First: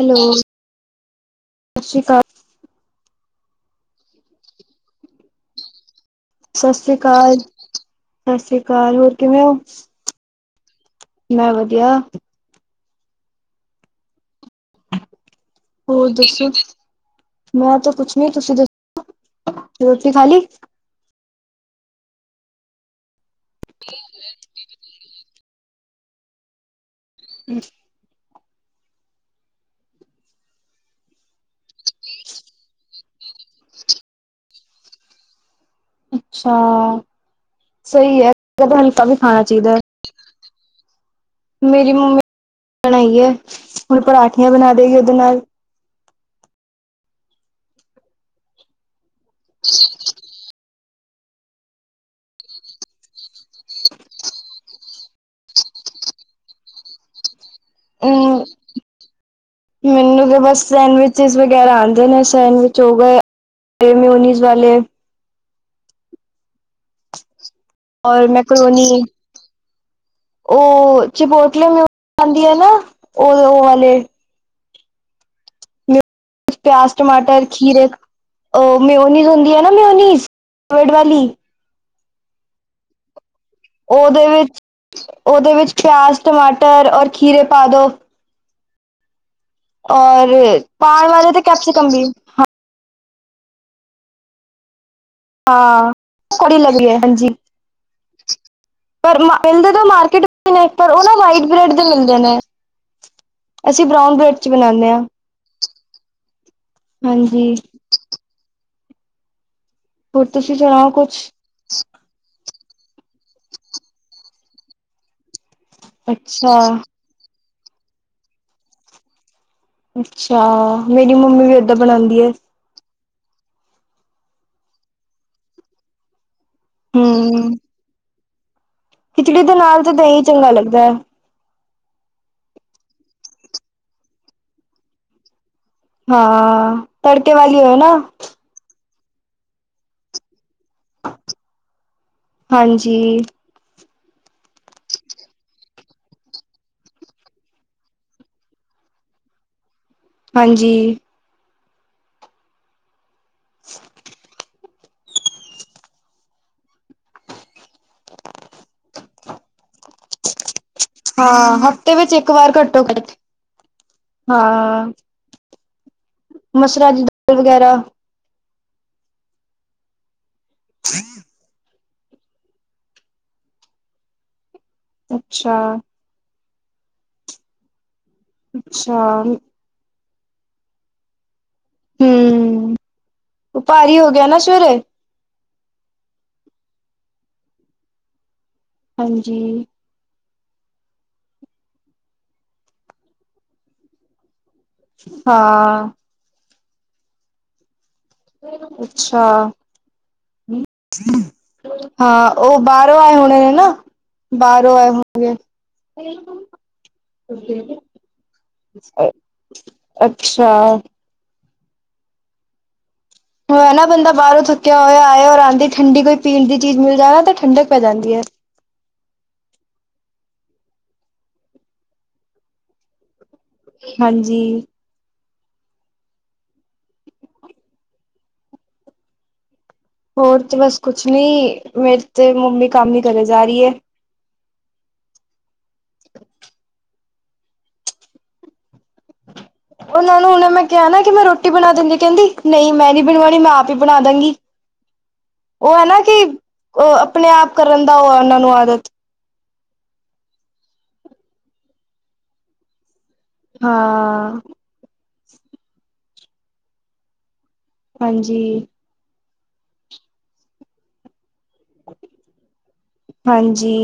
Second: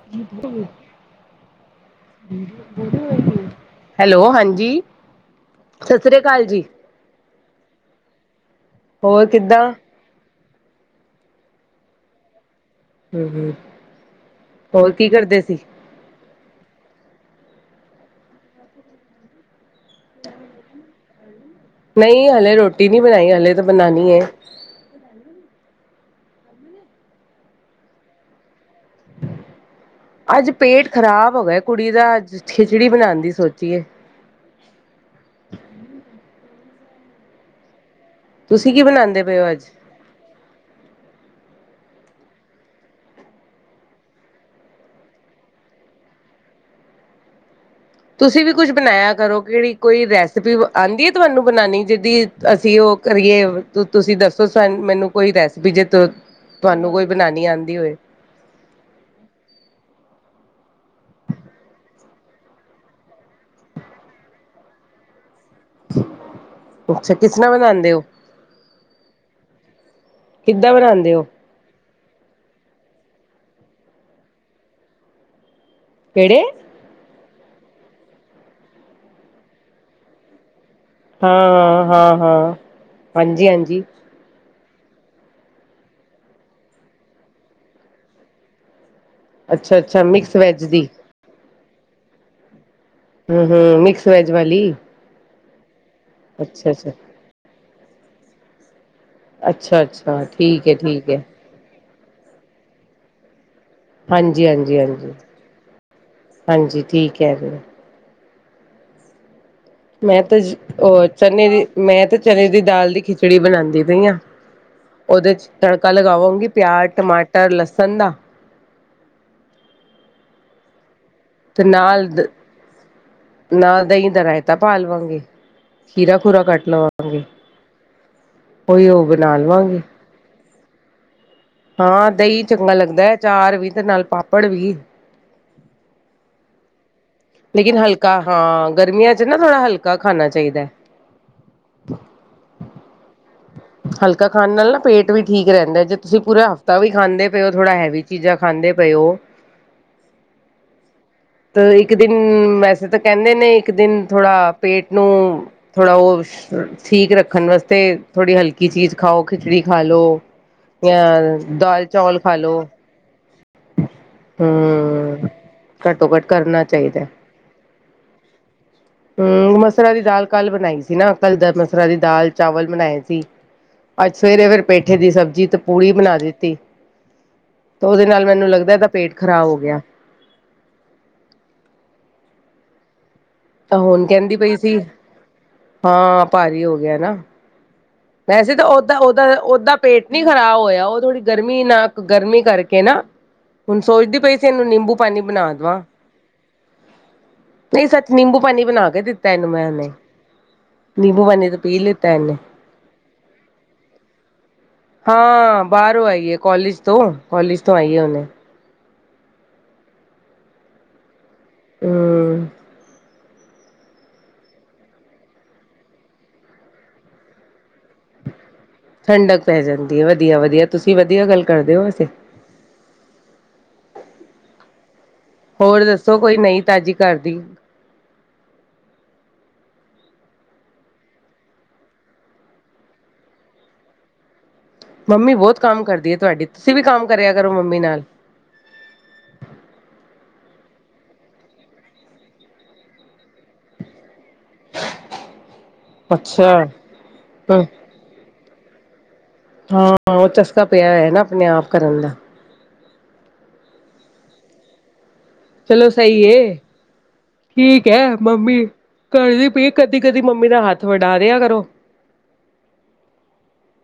Hello, ਸਤਿ ਸ੍ਰੀ ਅਕਾਲ। ਹੈਲੋ ਹਾਂਜੀ, ਸਤਿ ਸ੍ਰੀ ਅਕਾਲ ਜੀ। ਸਤਿ ਸੀ ਅਕਾਲ, ਸਤਿ ਸੀ ਅਕਾਲ, ਹੋਰ ਕਿਵੇਂ ਓ? ਮੈਂ ਵਧੀਆ। ਹੂੰ ਹੂੰ, ਹੋਰ ਕੀ ਕਰਦੇ ਸੀ? ਹੋਰ ਦੱਸੋ, ਮੈਂ ਤਾਂ ਕੁਛ ਨੀ। ਤੁਸੀਂ ਦੱਸੋ ਰੋਟੀ ਖਾ ਲੀ? ਨਹੀਂ ਹਲੇ ਰੋਟੀ ਨਹੀਂ ਬਣਾਈ, ਹਲੇ ਤੇ ਬਣਾਣੀ ਐ। [unintelligible] [unintelligible] ਅੱਜ ਪੇਟ ਖਰਾਬ ਹੋ ਗਿਆ ਕੁੜੀ ਦਾ, ਅੱਜ ਖਿਚੜੀ ਬਣਾਣ ਦੀ ਸੋਚੀ ਏ। ਅੱਛਾ ਸਹੀ ਐ, ਤੁਸੀਂ ਕਦੀ ਕੀ ਹਲਕਾ ਵੀ ਬਣਾਉਂਦੇ ਪਏ ਖਾਣਾ ਹੋ ਅੱਜ ਚਾਹੀਦਾ। ਮੇਰੀ ਮੰਮੀ ਨੇ [inaudible] ਬਣਾਈ ਐ, ਹੁਣ ਪਰਾਠੀਆਂ ਬਣਾ ਦੇਗੀ ਓਹਦੇ ਨਾਲ। ਤੁਸੀਂ ਵੀ ਕੁਛ ਬਣਾਇਆ ਕਰੋ ਕਿਹੜੀ ਕੋਈ ਰੈਸ ਆਂਦੀ ਏ ਤੁਹਾਨੂੰ ਬਣਾਉਣੀ, ਜਿਹਦੀ ਅਸੀਂ ਉਹ ਕਰੀਏ, ਤੁਸੀਂ ਦੱਸੋ ਸ ਮੈਨੂੰ ਕੋਈ ਰੈਸਪੀ ਜੇ ਤ ਤੁਹਾਨੂੰ ਕੋਈ ਬਣਾਣੀ ਆਉਂਦੀ ਹੋਏ। [unintelligible] ਮੈਨੂੰ ਤਾਂ ਬਸ ਸੈਂਡਵਿਚਿਸ ਵਗੈਰਾ ਆਉਂਦੇ ਨੇ, ਸੈਂਡਵਿਚ ਹੋ ਗਏ ਮੇਉਨੀਜ਼ ਵਾਲੇ ਅੱਛਾ ਕਿਸਤਰਾ ਬਣਾਦੇ ਔਰ ਮੈਂਕਰੋਨੀ ਕਿੱਦਾਂ ਓਹ ਬਣਾਉਂਦੇ ਹੋ ਚਿਪੋ ਲੇ ਮਿਊ ਆਂਦੀ ਆ ਨਾ ਉਹ, ਉਹ ਵਾਲੇ ਮਿਊ ਕਿਹੜੇ ਪਿਆਜ਼ ਟਮਾਟਰ ਖੀਰੇ ਓਹ ਮਿਓਨੀਜ਼ ਹੁੰਦੀ ਆ ਨਾ ਮਿਓਨੀਜ਼ ਕਵਰਡ ਵਾਲੀ ਹਾਂ, ਹਾਂ, ਹਾਂ, ਹਾਂ ਹਾਂਜੀ, ਹਾਂਜੀ। ਉਹਦੇ ਵਿੱਚ ਉਹਦੇ ਵਿੱਚ ਪਿਆਜ਼, ਟਮਾਟਰ, ਔਰ ਖੀਰੇ ਪਾਦੋ। ਅੱਛਾ, ਅੱਛਾ ਔਰ ਮਿਕਸ ਵੈਜ ਦੀ ਪਾਣ ਵਾਲੇ ਤੇ ਕੈਪਸਿਕਮ ਵੀ ਹਮ, ਹਮ ਮਿਕਸ ਵੈਜ ਵਾਲੀ। ਹਾਂ ਕੋੜੀ ਅੱਛਾ, ਲਾਗ ਰੀ ਅੱਛਾ, ਹੈ ਹਾਂਜੀ। ਪਰ ਮਿਲਦੇ ਅੱਛਾ, ਤਾਂ ਅੱਛਾ ਮਾਰਕੀਟ ਠੀਕ ਹੈ, ਪਰ ਉਹ ਠੀਕ ਨਾ ਹੈ ਵਾਇਟ ਬ੍ਰਡ ਦੇ ਮਿਲਦੇ ਨੇ। ਅਸੀਂ ਬਰਾਉਨ ਬ੍ਰੈਡ ਹਾਂਜੀ, ਚ ਹਾਂਜੀ, ਬਣਾਦੇ ਹਾਂ ਹਾਂਜੀ, ਹਾਂਜੀ ਠੀਕ ਕਹਿ ਰਹੇ ਹਾਂਜੀ। ਹੋ ਮੈਂ ਹੋਰ ਤਾਂ ਤੁਸੀਂ ਸੁਣਾਓ ਓਹ ਕੁਛ ਚਨੇ ਦੀ ਮੈਂ ਤੇ ਚਣੇ ਦੀ ਦਾਲ ਦੀ ਖਿਚੜੀ ਬਣਾਦੀ ਪਈ ਆ। ਉਹਦੇ 'ਚ' ਤੜਕਾ ਲਗਾਵਾਂਗੀ ਅੱਛਾ ਪਿਆਜ਼ ਟਮਾਟਰ ਲਸਣ ਦਾ। ਅੱਛਾ। ਮੇਰੀ ਮੰਮੀ ਵੀ ਤੇ ਓਦਾਂ ਨਾਲ ਬਣਾਉਂਦੀ ਦ ਹੈ ਨਾਲ ਦਹੀਂ ਦਾ ਰਯਤਾ ਪਾ ਲਵਾਂਗੀ ਖੀਰਾ ਖੂਰਾ ਕੱਟ। ਲਵਾਂਗੇ ਹਮ। ਉਹੀ ਉਹ ਬਣਾ ਖਿਚੜੀ ਦੇ ਲਵਾਂਗੇ ਨਾਲ ਤੇ ਦਹੀਂ ਚੰਗਾ ਲੱਗਦਾ ਹੈ। ਹਾਂ ਦਹੀਂ ਚੰਗਾ ਲੱਗਦਾ ਹੈ। ਅਚਾਰ ਵੀ ਤੇ ਨਾਲ ਪਾਪੜ ਵੀ। ਹਾਂ। ਤੜਕੇ ਵਾਲੀ ਹੋਏ ਲੇਕਿਨ ਨਾ ਹਲਕਾ ਹਾਂ ਗਰਮੀਆਂ ਚ ਨਾ ਥੋੜਾ ਹਲਕਾ ਖਾਣਾ ਚਾਹੀਦਾ। ਹਾਂਜੀ। ਹਲਕਾ ਖਾਣ ਨਾਲ ਨਾ ਪੇਟ ਵੀ ਠੀਕ ਰਹਿੰਦਾ। ਜੇ ਤੁਸੀਂ ਪੂਰਾ ਹਫ਼ਤਾ ਵੀ ਖਾਂਦੇ ਪਏ ਹੋ ਥੋੜ੍ਹਾ ਹੈਵੀ ਚੀਜ਼ਾਂ ਖਾਂਦੇ ਪਏ ਹੋ। ਹਾਂਜੀ। ਤੇ ਇੱਕ ਦਿਨ ਵੈਸੇ ਤਾਂ ਕਹਿੰਦੇ ਨੇ ਇੱਕ ਦਿਨ ਥੋੜਾ ਪੇਟ ਨੂੰ ਥੋੜਾ ਉਹ। ਠੀਕ ਰੱਖਣ ਵਾਸਤੇ ਥੋੜੀ ਹਲਕੀ ਚੀਜ਼ ਖਾਓ ਖਿਚੜੀ ਖਾ ਲੋ। ਯ ਦਾਲ ਚੌਲ ਖਾ ਲੋ। ਕਰ। ਹਮ ਘੱਟੋ ਘੱਟ ਕਰਨਾ ਮਸਰਾ ਦੀ ਚਾਹੀਦਾ। ਦਾਲ ਵਗੈਰਾ ਹਮ ਮਸਰਾ ਦੀ ਦਾਲ ਕੱਲ ਬਣਾਈ ਸੀ ਨਾ ਕੱਲ ਦ। ਮਸਰਾ ਦੀ ਦਾਲ ਚਾਵਲ ਬਣਾਏ ਸੀ ਅੱਜ ਸਵੇਰੇ ਫਿਰ ਪੇਠੇ ਦੀ ਸਬਜ਼ੀ ਅੱਛਾ ਤੇ ਪੂੜੀ ਬਣਾ ਦਿੱਤੀ। ਤਾਂ ਉਹਦੇ ਨਾਲ ਮੈਨੂੰ ਲੱਗਦਾ ਇਹਦਾ ਅੱਛਾ ਪੇਟ ਖਰਾਬ ਹੋ ਗਿਆ। ਹਮ ਉਹ ਤਾਂ ਭਾਰੀ ਹੁਣ ਹੋ ਗਿਆ ਕਹਿੰਦੀ ਨਾ ਪਈ ਸੀ ਸਵੇਰੇ। ਹਾਂ ਭਾਰੀ ਹੋ ਗਿਆ ਨਾ ਵੈਸੇ ਤਾਂ ਓਦਾਂ ਦਾ ਹਾਂਜੀ ਓਦਾ। ਪੇਟ ਨੀ ਖਰਾਬ ਹੋਇਆ ਉਹ ਥੋੜੀ ਗਰਮੀ ਨਾ ਗਰਮੀ ਕਰਕੇ ਨਾ ਹੁਣ ਸੋਚਦੀ ਪਈ। ਇਹਨੂੰ ਨਿੰਬੂ ਪਾਣੀ ਬਣਾ ਦਵਾਂ। ਹਾਂ ਨਹੀਂ ਸੱਚ ਨਿੰਬੂ ਪਾਣੀ ਬਣਾ ਕੇ ਅੱਛਾ ਦਿੱਤਾ ਇਹਨੂੰ ਮੈਂ ਉਹਨੇ ਨਿੰਬੂ ਪਾਣੀ ਦਾ ਪੀ ਲਿੱਤਾ ਹਾਂ ਇਹਨੇ। ਬਾਹਰੋਂ ਆਏ ਹੁਣੇ ਨੇ ਨਾ। ਬਾਹਾਰੋਂ ਆਓ ਹਾਂ ਬਾਹਰੋਂ ਆਈਏ ਕਾਲਜ ਤੋਂ, ਕਾਲਜ ਤੋਂ ਆਈਏ ਹੁਨੇ। ਅੱਛਾ। ਹਮ। ਹਮ। ਨਾ ਬੰਦਾ ਬਾਹਰੋਂ ਥੱਕਿਆ ਹੋਇਆ ਆਏ, ਔਰ ਆਉਂਦੀ ਠੰਡੀ ਕੋ ਪੀਣ ਦੀ ਚੀਜ਼ ਮਿਲ ਜਾਏ ਨਾ, ਤਾਂ ਠੰਡਕ ਪੈ ਜਾਂਦੀ ਹੈ। ਠੰਡਕ ਪੈ ਜਾਂਦੀ ਹੈ। ਵਧੀਆ-ਵਧੀਆ ਤੁਸੀਂ ਵਧੀਆ ਗੱਲ ਕਰਦੇ ਹੋ ਵੈਸੇ। ਹਾਂਜੀ। ਹੋਰ ਦੱਸੋ ਕੋਈ ਨਹੀਂ ਤਾਜ਼ੀ ਘਰ ਦੀ। ਹੋਰ ਤਾਂ ਬਸ ਕੁਛ ਨਹੀਂ, ਮੇਰੇ ਤਾਂ ਮੰਮੀ ਕੰਮ ਹੀ ਕਰੇ ਜਾ ਰਹੀ ਹੈ। ਮੰਮੀ ਬਹੁਤ ਕੰਮ ਕਰਦੀ ਹੈ ਤੁਹਾਡੀ, ਤੁਸੀਂ ਵੀ ਕੰਮ ਕਰਿਆ ਕਰੋ ਮੰਮੀ ਨਾਲ। ਉਹਨਾਂ ਨੂੰ ਹੁਨੇ ਮੈਂ ਕਿਹਾ ਨਾ ਕਿ ਮੈਂ ਰੋਟੀ ਬਣਾ ਦਿੰਦੀ, ਕਹਿੰਦੀ ਨਹੀਂ ਮੈਂ ਨੀ ਬਣਵਾਉਣੀ, ਮੈਂ ਆਪ ਹੀ ਬਣਾ ਦਾਂਗੀ। ਉਹ ਹੈ ਨਾ ਕਿ ਅੱਛਾ ਹੂੰ ਆਪਣੇ ਆਪ ਕਰਨ ਦਾ ਉਹ ਉਹਨਾਂ ਨੂੰ ਆਦਤ। ਹਾਂ ਉਹ ਚਸਕਾ ਪਿਆ ਹੋਇਆ ਨਾ ਆਪਣੇ ਆਪ ਕਰਨ ਦਾ। ਹਾਂ। ਚਲੋ ਸਹੀ ਹੈ। ਠੀਕ ਹੈ ਮੰਮੀ। ਹਾਂਜੀ ਕਰਦੀ ਪਈ ਏ ਕਦੀ-ਕਦੀ ਮੰਮੀ ਦਾ ਹੱਥ ਵਡਾ ਦਿਆ ਕਰੋ। ਹਾਂਜੀ।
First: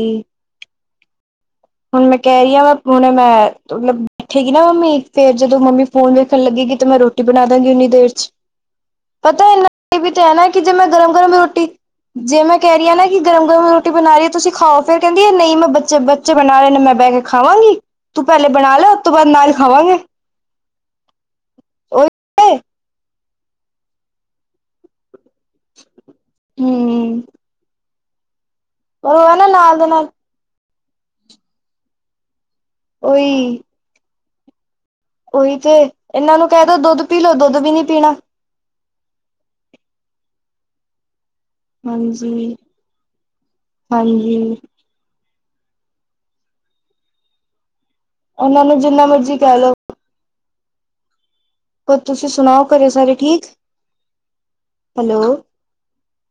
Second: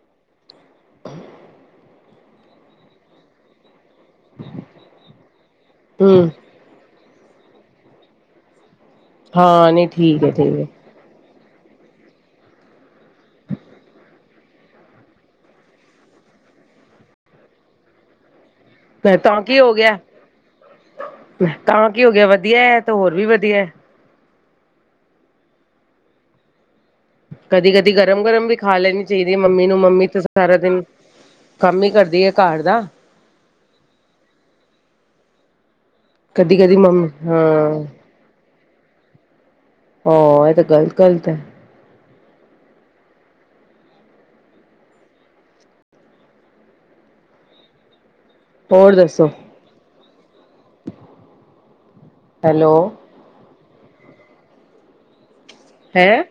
ਹੁਣ ਮੈਂ ਕਹਿ ਰਹੀ ਹਾਂ ਵ ਹੁਣੇ ਮੈਂ ਮਤਲਬ ਬੈਠੇਗੀ ਨਾ ਮੰਮੀ ਫੇਰ ਜਦੋਂ ਮੰਮੀ ਫੋਨ ਹੂੰ ਵੇਖਣ ਲੱਗੇਗੀ, ਤੇ ਮੈਂ ਰੋਟੀ ਬਣਾ ਦਵਾਗੀ ਉਓਨੀ ਦੇਰ ਚ। ਪਤਾ ਹਾਂ ਨਹੀਂ ਇਨਾ ਵੀ ਤੇ ਠੀਕ ਹੈ ਹੈਨਾ ਠੀਕ ਕਿ ਹੈ ਜੇ ਮੈਂ ਗਰਮ-ਗਰਮ ਰੋਟੀ ਜੇ ਮੈਂ ਕਹਿ ਰਹੀ ਹਾਂ ਨਾ ਕਿ ਗਰਮ-ਗਰਮ ਰੋਟੀ ਬਣਾ ਰਹੀ ਹੈ ਤੁਸੀਂ ਖਾਓ, ਫੇਰ ਕਹਿੰਦੀ ਹੈ ਨਹੀਂ ਮੈਂ ਬੱਚੇ ਬ ਬੱਚੇ ਬਣਾ ਰਹੇ ਨੇ ਮੈਂ ਬਹਿ ਕੇ ਖਾਵਾਂਗੀ। ਤੂੰ ਪਹਿਲੇ ਬਣਾ ਲੈ ਉਸ ਤੋਂ ਮੈਂ ਬਾਅਦ ਤਾਂ ਨਾਲ ਕੀ ਹੋ ਖਾਵਾਂਗੇ। ਗਿਆ ਤਾਂ ਕੀ ਹੋ ਗਿਆ ਉਹੀ ਵਧੀਆ ਹੈ ਏ ਤੇ ਹੋਰ ਵੀ ਵਧੀਆ। ਹਮ। ਕਦੀ-ਕਦੀ ਗਰਮ-ਗਰਮ ਵੀ ਖਾ ਲੈਣੀ ਚਾਹੀਦੀ ਹੈ ਨਾ ਮੰਮੀ ਨੂੰ। ਨਾਲ ਦੇ ਮੰਮੀ ਨਾਲ ਤਾਂ ਸਾਰਾ ਦਿਨ ਕੰਮ ਹੀ ਕਰਦੀ ਹੈ ਘਰ ਦਾ। ਉਈ। ਉਹੀ ਤੇ ਇਹਨਾਂ ਨੂੰ ਕਦੀ ਕਹਿ ਕਦੀ ਦੋ ਦੁੱਧ ਮੰਮੀ ਪੀ ਲੋੋ, ਦੁੱਧ ਵੀ ਨੀ ਹਾਂ ਪੀਣਾ। ਹੂੰ! [inaudible] ਹਾਂ, ਇਹ ਤਾਂ ਗਲ ਗ਼ਲਤ ਹੈ। ਹਾਂਜੀ-ਹਾਂਜੀ। ਉਹਨਾਂ ਨੂੰ ਹੋਰ ਜਿੰਨਾ ਦੱਸੋ ਮਰਜੀ ਕਹਿ ਲੋਓ। ਹੋਰ ਤੁਸੀਂ ਸੁਣਾਓ ਹੈਲੋ ਘਰੇ ਸਾਰੇ ਠੀਕ। ਹੈਲੋ ਹੈਂ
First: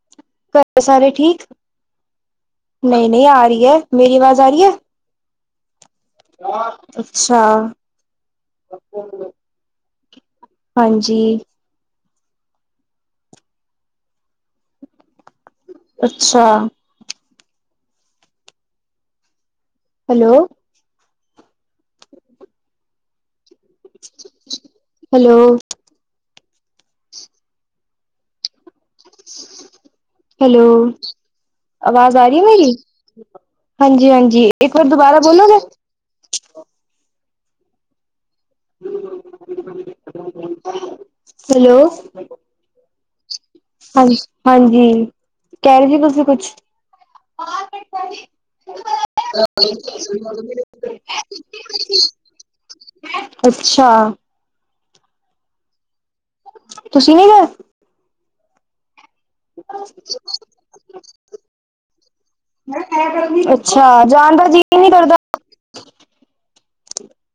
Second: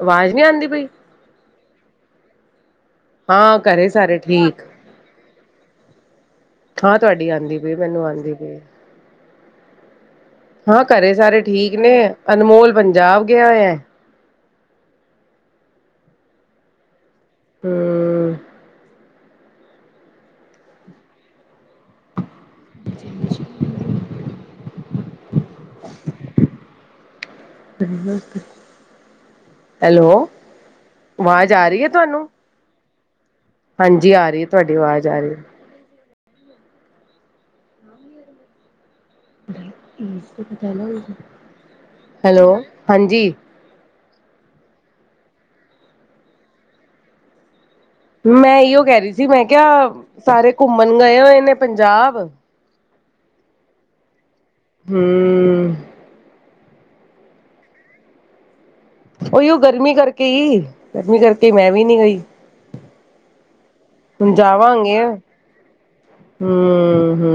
ਆਵਾਜ਼ ਨਹੀਂ ਆਉਂਦੀ ਪਈ। ਸਾਰੇ ਘਰੇ ਠੀਕ, ਨਹੀਂ-ਨਹੀਂ ਆ ਹਾਂ ਰਹੀ ਹੈ। ਘਰੇ ਮੇਰੀ ਸਾਰੇ ਆਵਾਜ਼ ਆ ਠੀਕ ਰਹੀ ਹੈ। ਹਾਂ ਤੁਹਾਡੀ ਅੱਛਾ। ਆਉਂਦੀ ਪਈ ਮੈਨੂੰ ਆਉਂਦੀ ਪਈ ਹਾਂ। ਘਰੇ ਹਾਂਜੀ ਸਾਰੇ ਠੀਕ ਨੇ, ਅਨਮੋਲ ਪੰਜਾਬ ਗਿਆ ਹੋਇਆ ਹੈ। ਅੱਛਾ। ਹਮ। ਹੈਲੋ ਹਾਂਜੀ! ਹਾਂਜੀ! [unintelligible] ਹੈਲੋ ਸਹੀ ਵਾਸਤੇ। [unintelligible] ਹੈਲੋ, ਆਵਾਜ਼ ਆ ਰਹੀ ਹੈ ਆਵਾਜ਼ ਆ ਤੁਹਾਨੂੰ ਰਹੀ ਏ ਮੇਰੀ। ਹਾਂਜੀ ਆ ਰਹੀ ਹੈ ਹਾਂਜੀ-ਹਾਂਜੀ ਤੁਹਾਡੀ ਇੱਕ ਵਾਰ ਆਵਾਜ਼ ਆ ਦੁਬਾਰਾ ਰਹੀ ਹੈ ਬੋਲੋਗੇ। ਹੈਲੋ ਹੈਲੋ, ਹਾਂਜੀ। ਹਾਂਜੀ, ਹਾਂਜੀ, ਕਹਿ ਰਹੇ ਸੀ ਤੁਸੀਂ ਕੁਛ? ਮੈਂ ਇਹੋ ਕਹਿ ਰਹੀ ਸੀ ਮੈਂ ਕਿਹਾ, ਸਾਰੇ ਘੁੰਮਣ ਗਏ ਹੋਏ ਨੇ ਪੰਜਾਬ। ਅੱਛਾ। ਹੂੰ। ਹੂੰ। ਤੁਸੀਂ ਨੀ ਗਏ? ਉਹੀਓ ਗਰਮੀ ਕਰਕੇ ਈ, ਗਰਮੀ ਕਰਕੇ ਮੈਂ ਵੀ ਨੀ ਗਈ। ਅੱਛਾ ਹੁਣ ਜਾਣ ਦਾ ਜੀਅ ਨੀ ਜਾਵਾਂਗੇ ਕਰਦਾ। ਹੂੰ ਹੂੰ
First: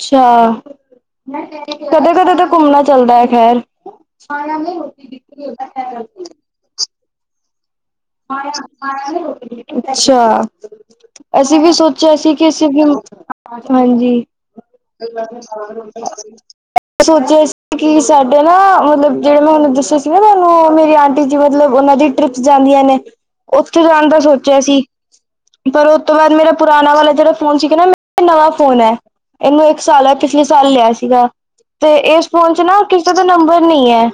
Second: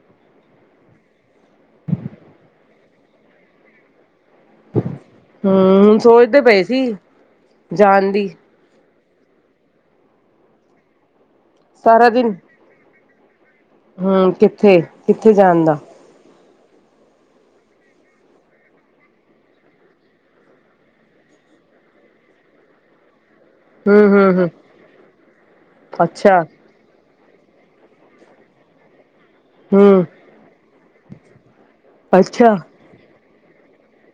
ਅੱਛਾ। ਕਦੇ-ਕਦੇ ਤਾਂ ਘੁੰਮਣਾ ਚਲਦਾ ਏ ਖ਼ੈਰ। ਹੂੰ ਸੋਚਦੇ ਪਏ ਸੀ, ਜਾਣ ਦੀ। ਅੱਛਾ, ਅਸੀਂ ਵੀ ਸਾਰਾ ਸੋਚਿਆ ਦਿਨ ਸੀ ਕਿ ਅਸੀਂ ਵੀ ਹਾਂਜੀ ਹੂੰ ਕਿੱਥੇ ਕਿੱਥੇ ਜਾਣ ਦਾ ਸੋਚਿਆ ਸੀ ਕਿ ਸਾਡੇ ਨਾ ਮਤਲਬ ਜਿਹੜੇ ਮੈਂ ਤੁਹਾਨੂੰ ਦੱਸੇ ਸੀ ਨਾ ਉਹਨੂੰ ਮੇਰੀ ਆਂਟੀ ਜੀ ਮਤਲਬ ਉਹਨਾਂ ਦੀ ਟ੍ਰਿਪਸ ਜਾਂਦੀਆਂ ਨੇ, ਉੱਥੇ ਹੂੰ ਜਾਣ ਦਾ ਹੂੰ ਹੂੰ ਸੋਚਿਆ ਸੀ, ਪਰ ਉਸ ਤੋਂ ਬਾਅਦ ਅੱਛਾ ਮੇਰਾ ਪੁਰਾਣਾ ਵਾਲਾ ਜਿਹੜਾ ਫ਼ੋਨ ਸੀਗਾ ਇਹ ਮੇਰਾ ਨਵਾਂ ਫ਼ੋਨ ਐ। ਇਹਨੂੰ ਇੱਕ ਹੂੰ ਸਾਲ ਹੈ ਪਿਛਲੇ ਸਾਲ ਲਿਆ ਸੀਗਾ, ਤੇ ਇਸ ਫ਼ੋਨ ਅੱਛਾ 'ਚ ਨਾ ਕਿਸੇ ਦਾ ਨੰਬਰ ਨੀ ਐ,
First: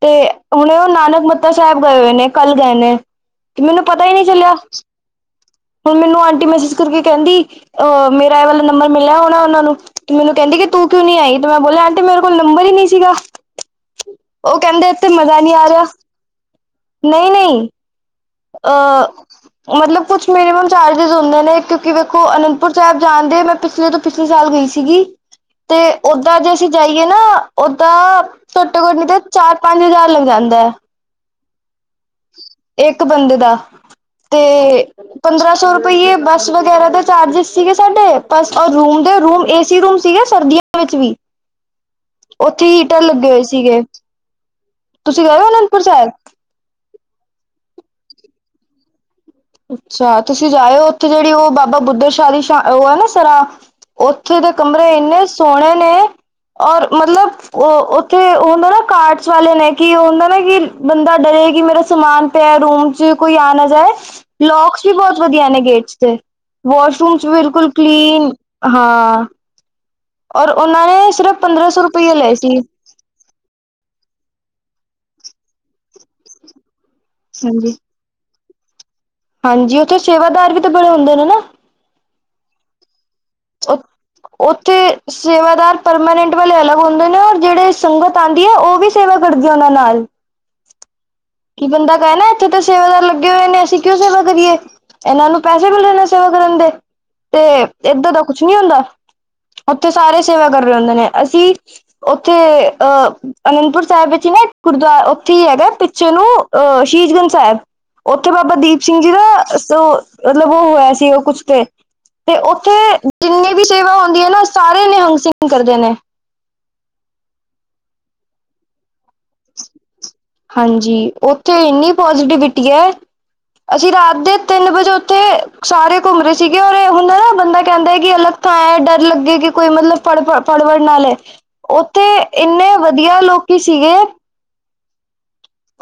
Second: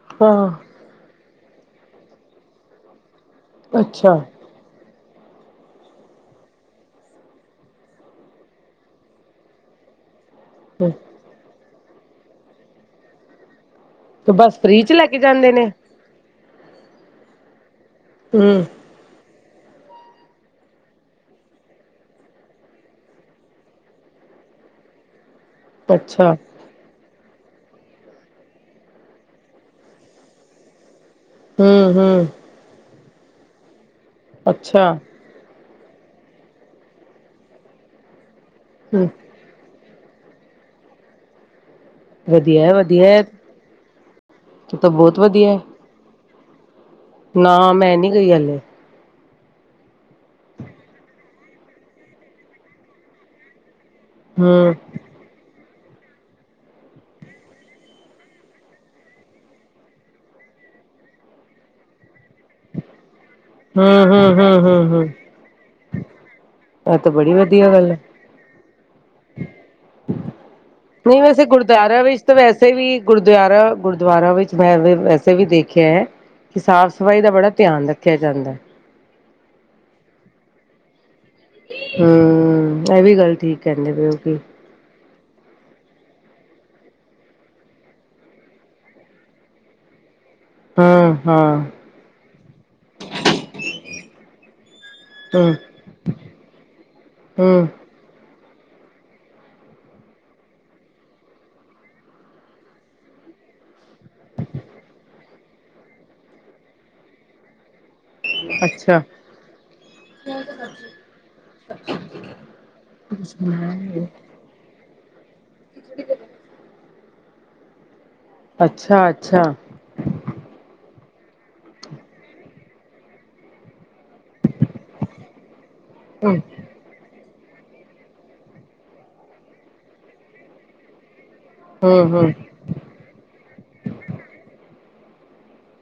ਤੇ ਹਾਂ ਹੁਣ ਉਹ ਨਾਨਕ ਸਾਹਿਬ ਗਏ ਹੋਏ ਨੇ ਕੱਲ ਗਏ ਨੇ, ਤੇ ਮੈਨੂੰ ਪਤਾ ਈ ਅੱਛਾ ਨੀ ਚੱਲਿਆ। ਹੁਣ ਮੈਨੂੰ ਆਂਟੀ ਮੈਸੇਜ ਕਰਕੇ ਕਹਿੰਦੀ, ਮੇਰਾ ਇਹ ਵਾਲਾ ਨੰਬਰ ਮਿਲਿਆ ਹੋਣਾ ਉਹਨਾਂ ਨੂੰ। ਤੇ ਮੈਨੂੰ ਕਹਿੰਦੀ ਕਿ ਤੂੰ ਕਿਉਂ ਨੀ ਆਈ ਤੇ ਮੈਂ ਬੋਲਿਆ ਆਂਟੀ ਮੇਰੇ ਕੋਲ ਨੰਬਰ ਈ ਨੀ ਸੀਗਾ। ਤੇ ਉਹ ਬਸ ਫ੍ਰੀ ਕਹਿੰਦੇ ਚ ਲੈ ਇੱਥੇ ਕੇ ਮਜ਼ਾ ਜਾਂਦੇ ਨਹੀਂ ਨੇ ਆ ਰਿਹਾ, ਨਹੀਂ-ਨਹੀਂ। ਹੂੰ ਅ ਮਤਲਬ ਕੁਛ ਮਿਨੀਮਮ ਚਾਰਜਿਸ ਹੁੰਦੇ ਨੇ ਕਿਉਂਕਿ ਵੇਖੋ ਅਨੰਦਪੁਰ ਸਾਹਿਬ ਜਾਣਦੇ ਮੈਂ ਪਿਛਲੇ ਤੋਂ ਪਿਛਲੇ ਸਾਲ ਗਈ ਸੀਗੀ, ਤੇ ਅੱਛਾ ਓਦਾਂ ਜੇ ਅਸੀਂ ਜਾਈਏ ਨਾ ਓਦਾਂ, ਘੱਟੋ-ਘੱਟ ਨਹੀਂ ਤੇ ਚਾਰ-ਪੰਜ ਹਜ਼ਾਰ ਲੱਗ ਜਾਂਦਾ। ਹੂੰ-ਹੂੰ। ਇੱਕ ਬੰਦੇ ਦਾ, ਤੇ ਅੱਛਾ ਪੰਦਰਾਂ ਸੌ ਰੁਪਈਏ ਬੱਸ ਵਗੈਰਾ ਦੇ ਚਾਰਜਿਸ ਸੀਗੇ ਸਾਡੇ ਬਸ ਔਰ ਰੂਮ ਹੂੰ ਦੇ ਰੂਮ ਏਸੀ ਰੂਮ ਸੀਗਾ ਸਰਦੀਆਂ ਵਿੱਚ ਵੀ। ਉੱਥੇ ਵਧੀਆ ਹੈ ਹੀਟਰ ਵਧੀਆ ਹੈ ਲੱਗੇ ਹੋਏ ਤੂੰ ਸੀਗੇ। ਤਾਂ ਬਹੁਤ ਤੁਸੀਂ ਗਏ ਹੋ ਵਧੀਆ ਹੈ ਅਨੰਦਪੁਰ ਸਾਹਿਬ? ਨਾ ਮੈਂ ਨੀ ਗਈ ਹਲੇ। ਅੱਛਾ ਤੁਸੀਂ ਜਾਇਓ ਉੱਥੇ ਜਿਹੜੀ ਉਹ ਬਾਬਾ ਬੁੱਧ ਸ਼ਾਹ ਦੀ ਸ਼ ਉਹ ਹੈ ਨਾ ਸਰਾਂ ਉੱਥੇ ਦੇ ਹੂੰ ਕਮਰੇ ਇੰਨੇ ਸੋਹਣੇ ਨੇ ਔਰ ਮਤਲਬ ਉਹ ਉੱਥੇ ਉਹ ਹੁੰਦਾ ਨਾ ਕਾਰਡਸ ਵਾਲੇ ਨੇ ਕਿ ਉਹ ਹੁੰਦਾ ਨਾ ਕਿ ਬੰਦਾ ਡਰੇ ਕਿ ਮੇਰਾ ਸਮਾਨ ਪਿਆ ਰੂਮ 'ਚ ਕੋਈ ਆ ਹੂੰ-ਹੂੰ। ਲੌਕਸ ਵੀ ਬਹੁਤ ਵਧੀਆ ਨੇ ਗੇਟਸ ਤੇ, ਇਹ ਤਾਂ ਵਾਸ਼ਰੂਮਸ ਬੜੀ ਬਿਲਕੁਲ ਵਧੀਆ ਗੱਲ ਹੈ। ਕਲੀਨ, ਹਾਂ। ਔਰ ਉਹਨਾਂ ਨੇ ਨਹੀਂ ਸਿਰਫ ਵੈਸੇ ਪੰਦਰਾਂ ਸੌ ਗੁਰਦੁਆਰਾ ਰੁਪਈਏ ਵਿੱਚ ਤਾਂ ਲਏ ਸੀ ਵੈਸੇ ਵੀ ਗੁਰਦੁਆਰਾ ਗੁਰਦੁਆਰਾ ਵਿੱਚ ਮੈਂ ਵੈਸੇ ਵੀ ਦੇਖਿਆ ਕਿ ਸਾਫ਼-ਸਫ਼ਾਈ ਦਾ ਬੜਾ ਧਿਆਨ ਰੱਖ- ਫਿਰ ਜਾਂਦਾ, ਹਂਜੀ ਉੱਥੇ ਸੇਵਾਦਾਰ ਵੀ ਤਾਂ ਬੜੇ ਹੁਣ ਦੇ ਨੇ ਨਾ, ਹਮ ਇਹ ਵੀ ਗੱਲ ਠੀਕ ਕਹਿੰਦੇ ਪਏ ਉਹ ਕਿ, ਤੇ ਸੇਵਾਦਾਰ ਪਰਮਾਨੈਂਟ ਵਾਲੇ ਅਲੱਗ ਹੁੰਦੇ ਨੇ ਹੋਰ ਜਿਹੜੇ ਸੰਗਤ ਆਉਂਦੀ ਐ ਉਹ ਵੀ ਸੇਵਾ ਕਰਦੀ ਉਹਨਾਂ ਨਾਲ, ਹਮ ਹਾਂ, ਕੀ ਬੰਦਾ ਕਏ ਨਾ ਇੱਥੇ ਤਾਂ ਸੇਵਾਦਾਰ ਲੱਗੇ ਹੋਏ ਨੇ ਅਸੀਂ ਕਿਉਂ ਸੇਵਾ ਕਰੀਏ। ਇਹਨਾਂ ਨੂੰ ਹਮ ਪੈਸੇ ਮਿਲ ਜਾਂ ਨੇ ਸੇਵਾ ਕਰਨ ਦੇ ਤੇ ਹਮ ਇਹਦਾ ਦਾ ਕੁਛ ਨੀ ਹੁੰਦਾ, ਉੱਥੇ ਸਾਰੇ ਸੇਵਾ ਕਰ ਰਹੇ ਹੁੰਦੇ ਨੇ ਅਸੀਂ, ਉੱਥੇ ਅਹ ਅਨੰਦਪੁਰ ਸਾਹਿਬ ਵਿੱਚ ਹੀ ਨਾ ਇੱਕ ਗੁਰਦੁਆਰਾ ਉੱਥੇ ਹੀ ਹੈਗਾ, ਚਲੋ ਅਹ ਸ਼ਹੀਜਗੰਜ ਸਾਹਿਬ, ਉੱਥੇ ਬਾਬਾ ਦੀਪ ਸਿੰਘ ਅੱਛਾ ਜੀ ਦਾ ਮਤਲਬ ਉਹ ਹੋਇਆ ਸੀ ਉਹ ਕੁਛ ਤੇ ਤੇ ਉੱਥੇ ਜਿੰਨੀ ਵੀ ਸੇਵਾ ਹੁੰਦੀ ਹੈ ਨਾ ਸਾਰੇ ਨਿਹੰਗ ਸਿੰਘ ਕਰਦੇ ਨੇ, ਅੱਛਾ, ਅੱਛਾ ਹਾਂਜੀ, ਉੱਥੇ ਇੰਨੀ ਪੋਜ਼ਟੀਵਿਟੀ ਹੈ, ਅਸੀਂ ਰਾਤ ਦੇ ਤਿੰਨ ਵਜੇ ਉੱਥੇ ਸਾਰੇ ਘੁੰਮ ਰਹੇ ਹਮ ਸੀਗੇ, ਕਈ ਹੁੰਦਾ ਨਾ ਬੰਦਾ ਕਹਿੰਦਾ ਕਿ ਅਲੱਗ ਥਾ ਏ ਡਰ ਲੱਗੇ ਕਿ ਕੋਈ ਮਤਲਬ ਫੜ ਫੜਵੜ ਨਾ ਲੈ, ਉੱਥੇ ਹਮ ਹਮ ਇੰਨੇ ਵਧੀਆ ਲੋਕੀ ਸੀਗੇ।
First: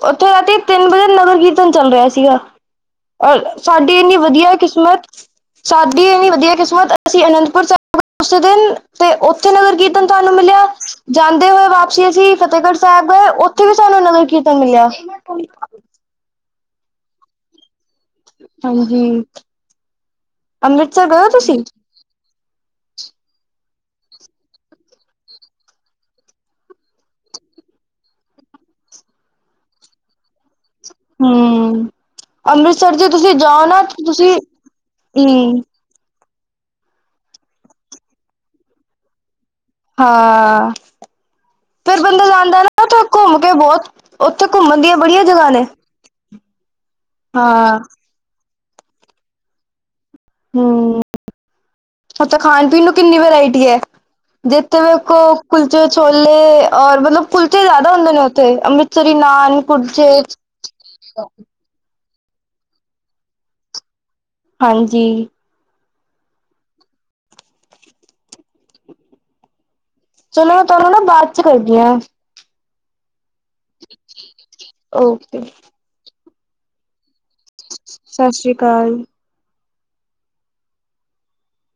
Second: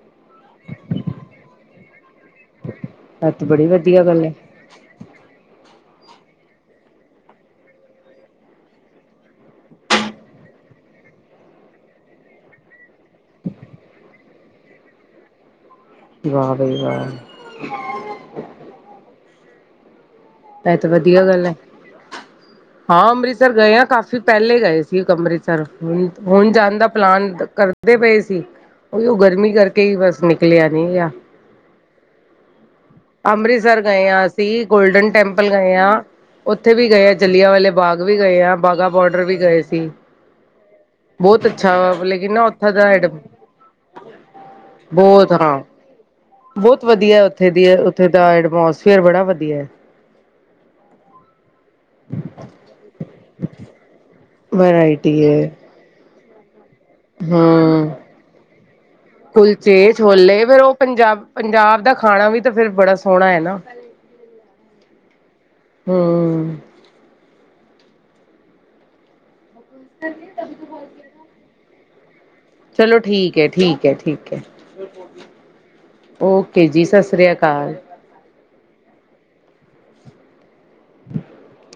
ਉੱਥੇ ਰਾਤੀ ਤਿੰਨ ਵਜੇ ਨਗਰ ਕੀਰਤਨ ਚੱਲ ਰਿਹਾ ਸੀਗਾ, ਇਹ ਔਰ ਤਾਂ ਬੜੀ ਸਾਡੀ ਵਧੀਆ ਇੰਨੀ ਗੱਲ ਹੈ ਵਧੀਆ ਕਿਸਮਤ, ਸਾਡੀ ਇਹਨੀ ਵਧੀਆ ਕਿਸਮਤ ਅਸੀਂ ਅਨੰਦਪੁਰ ਸਾਹਿਬ, ਉਸੇ ਦਿਨ ਤੇ ਉੱਥੇ ਨਗਰ ਕੀਰਤਨ ਤੁਹਾਨੂੰ ਮਿਲਿਆ ਜਾਂਦੇ ਹੋਏ ਵਾਪਸੀ ਅਸੀਂ ਫਤਿਹਗੜ੍ਹ, ਸਾਹਿਬ ਉੱਥੇ ਵੀ ਸਾਨੂੰ ਨਗਰ ਕੀਰਤਨ ਮਿਲਿਆ, ਵਾਹ ਭਈ ਵਾਹ, ਹਾਂ [inaudible] ਹਾਂਜੀ ਇਹ ਤਾਂ ਅੰਮ੍ਰਿਤਸਰ ਵਧੀਆ ਗਏ ੳ ਗੱਲ ਹੈ ਤੁਸੀਂ, ਹਾਂ ਅੰਮ੍ਰਿਤਸਰ ਗਏ ਆ ਕਾਫ਼ੀ ਪਹਿਲੇ ਗਏ ਸੀ ਅੰਮ੍ਰਿਤਸਰ ਹੁਣ ਹੁਣ ਜਾਣ ਦਾ ਪਲਾਨ ਕਰਦ, ਕਰਦੇ ਪਏ ਸੀ ਉਈੳ ਗਰਮੀ ਕਰਕੇ ਹੀ ਬਸ ਨਿਕਲਿਆ ਨੀ ਗਿਆ, ਹਮ, ਅੰਮ੍ਰਿਤਸਰ ਜਦੋ, ਅੰਮ੍ਰਿਤਸਰ ਗਏ ਆ ਅਸੀਂ ਗੋਲਡਨ ਟੈਂਪਲ ਹਮ ਗਏ ਆ, ਉੱਥੇ ਵੀ ਗਏ ਆ ਜਲਿਆਂ ਵਾਲੇ ਬਾਗ ਵੀ ਗਏ ਆ ਬਾਘਾ ਬੋਡਰ ਵੀ ਗਏ ਸੀ, ਹਾਂ, ਬਹੁਤ ਅੱਛਾ ਫੇਰ ਬੰਦਾ ਲੇਕਿਨ ਜਾਂਦਾ ਉੱਥਾ ਨਾ ਦਾ ਉੱਥੇ ਘੁੰਮ ਕੇ ਬਹੁਤ ਉੱਥੇ ਘੁੰਮਣ ਦੀਆਂ ਬੜੀਆਂ ਬਹੁਤ ਜਗ੍ਹਾ ਹਾਂ ਨੇ, ਬਹੁਤ ਵਧੀਆ ਉੱਥੇ ਦੀ ਹਾਂ ਉੱਥੇ ਦਾ ਐਟਮੋਸਫੇਅਰ ਬੜਾ ਵਧੀਆ ਏ, ਹਮ ੳਥੇ ਖਾਣ ਪੀਣ ਨੂੰ ਕਿੰਨੀ ਵਰਾਇਟੀ ਹੈ, ਜਿਥੇ ਵੇਖੋ ਵਰਾਇਟੀ ਹੈ ਕੁਲਚੇ ਛੋਲੇ, ਔਰ ਮਤਲਬ ਕੁਲਚੇ ਹਮ ਜ਼ਿਆਦਾ ਹੁੰਦੇ ਨੇ ਉੱਥੇ ਅੰਮ੍ਰਿਤਸਰੀ ਨਾਨ ਕੁਲਚੇ ਕੁੜਚੇ, ਛੋਲੇ ਫੇਰ ਉਹ ਪੰਜਾਬ ਪੰਜਾਬ ਦਾ ਖਾਣਾ ਵੀ ਤਾਂ ਫੇਰ ਬੜਾ ਸੋਹਣਾ ਏ ਨਾ। ਹਾਂਜੀ। ਹਮ ਚਲੋ ਮੈਂ ਤੁਹਾਨੂੰ ਨਾ ਬਾਅਦ ਚ ਕਰਦੀ ਆ। ਚਲੋ ਠੀਕ ਐ ਠੀਕ ਐ ਠੀਕ ਐ ਓਕੇ ਓਕੇ ਜੀ ਸਤਿ ਸ੍ਰੀ ਅਕਾਲ। ਸਤਿ ਸ੍ਰੀ ਅਕਾਲ। [inaudible]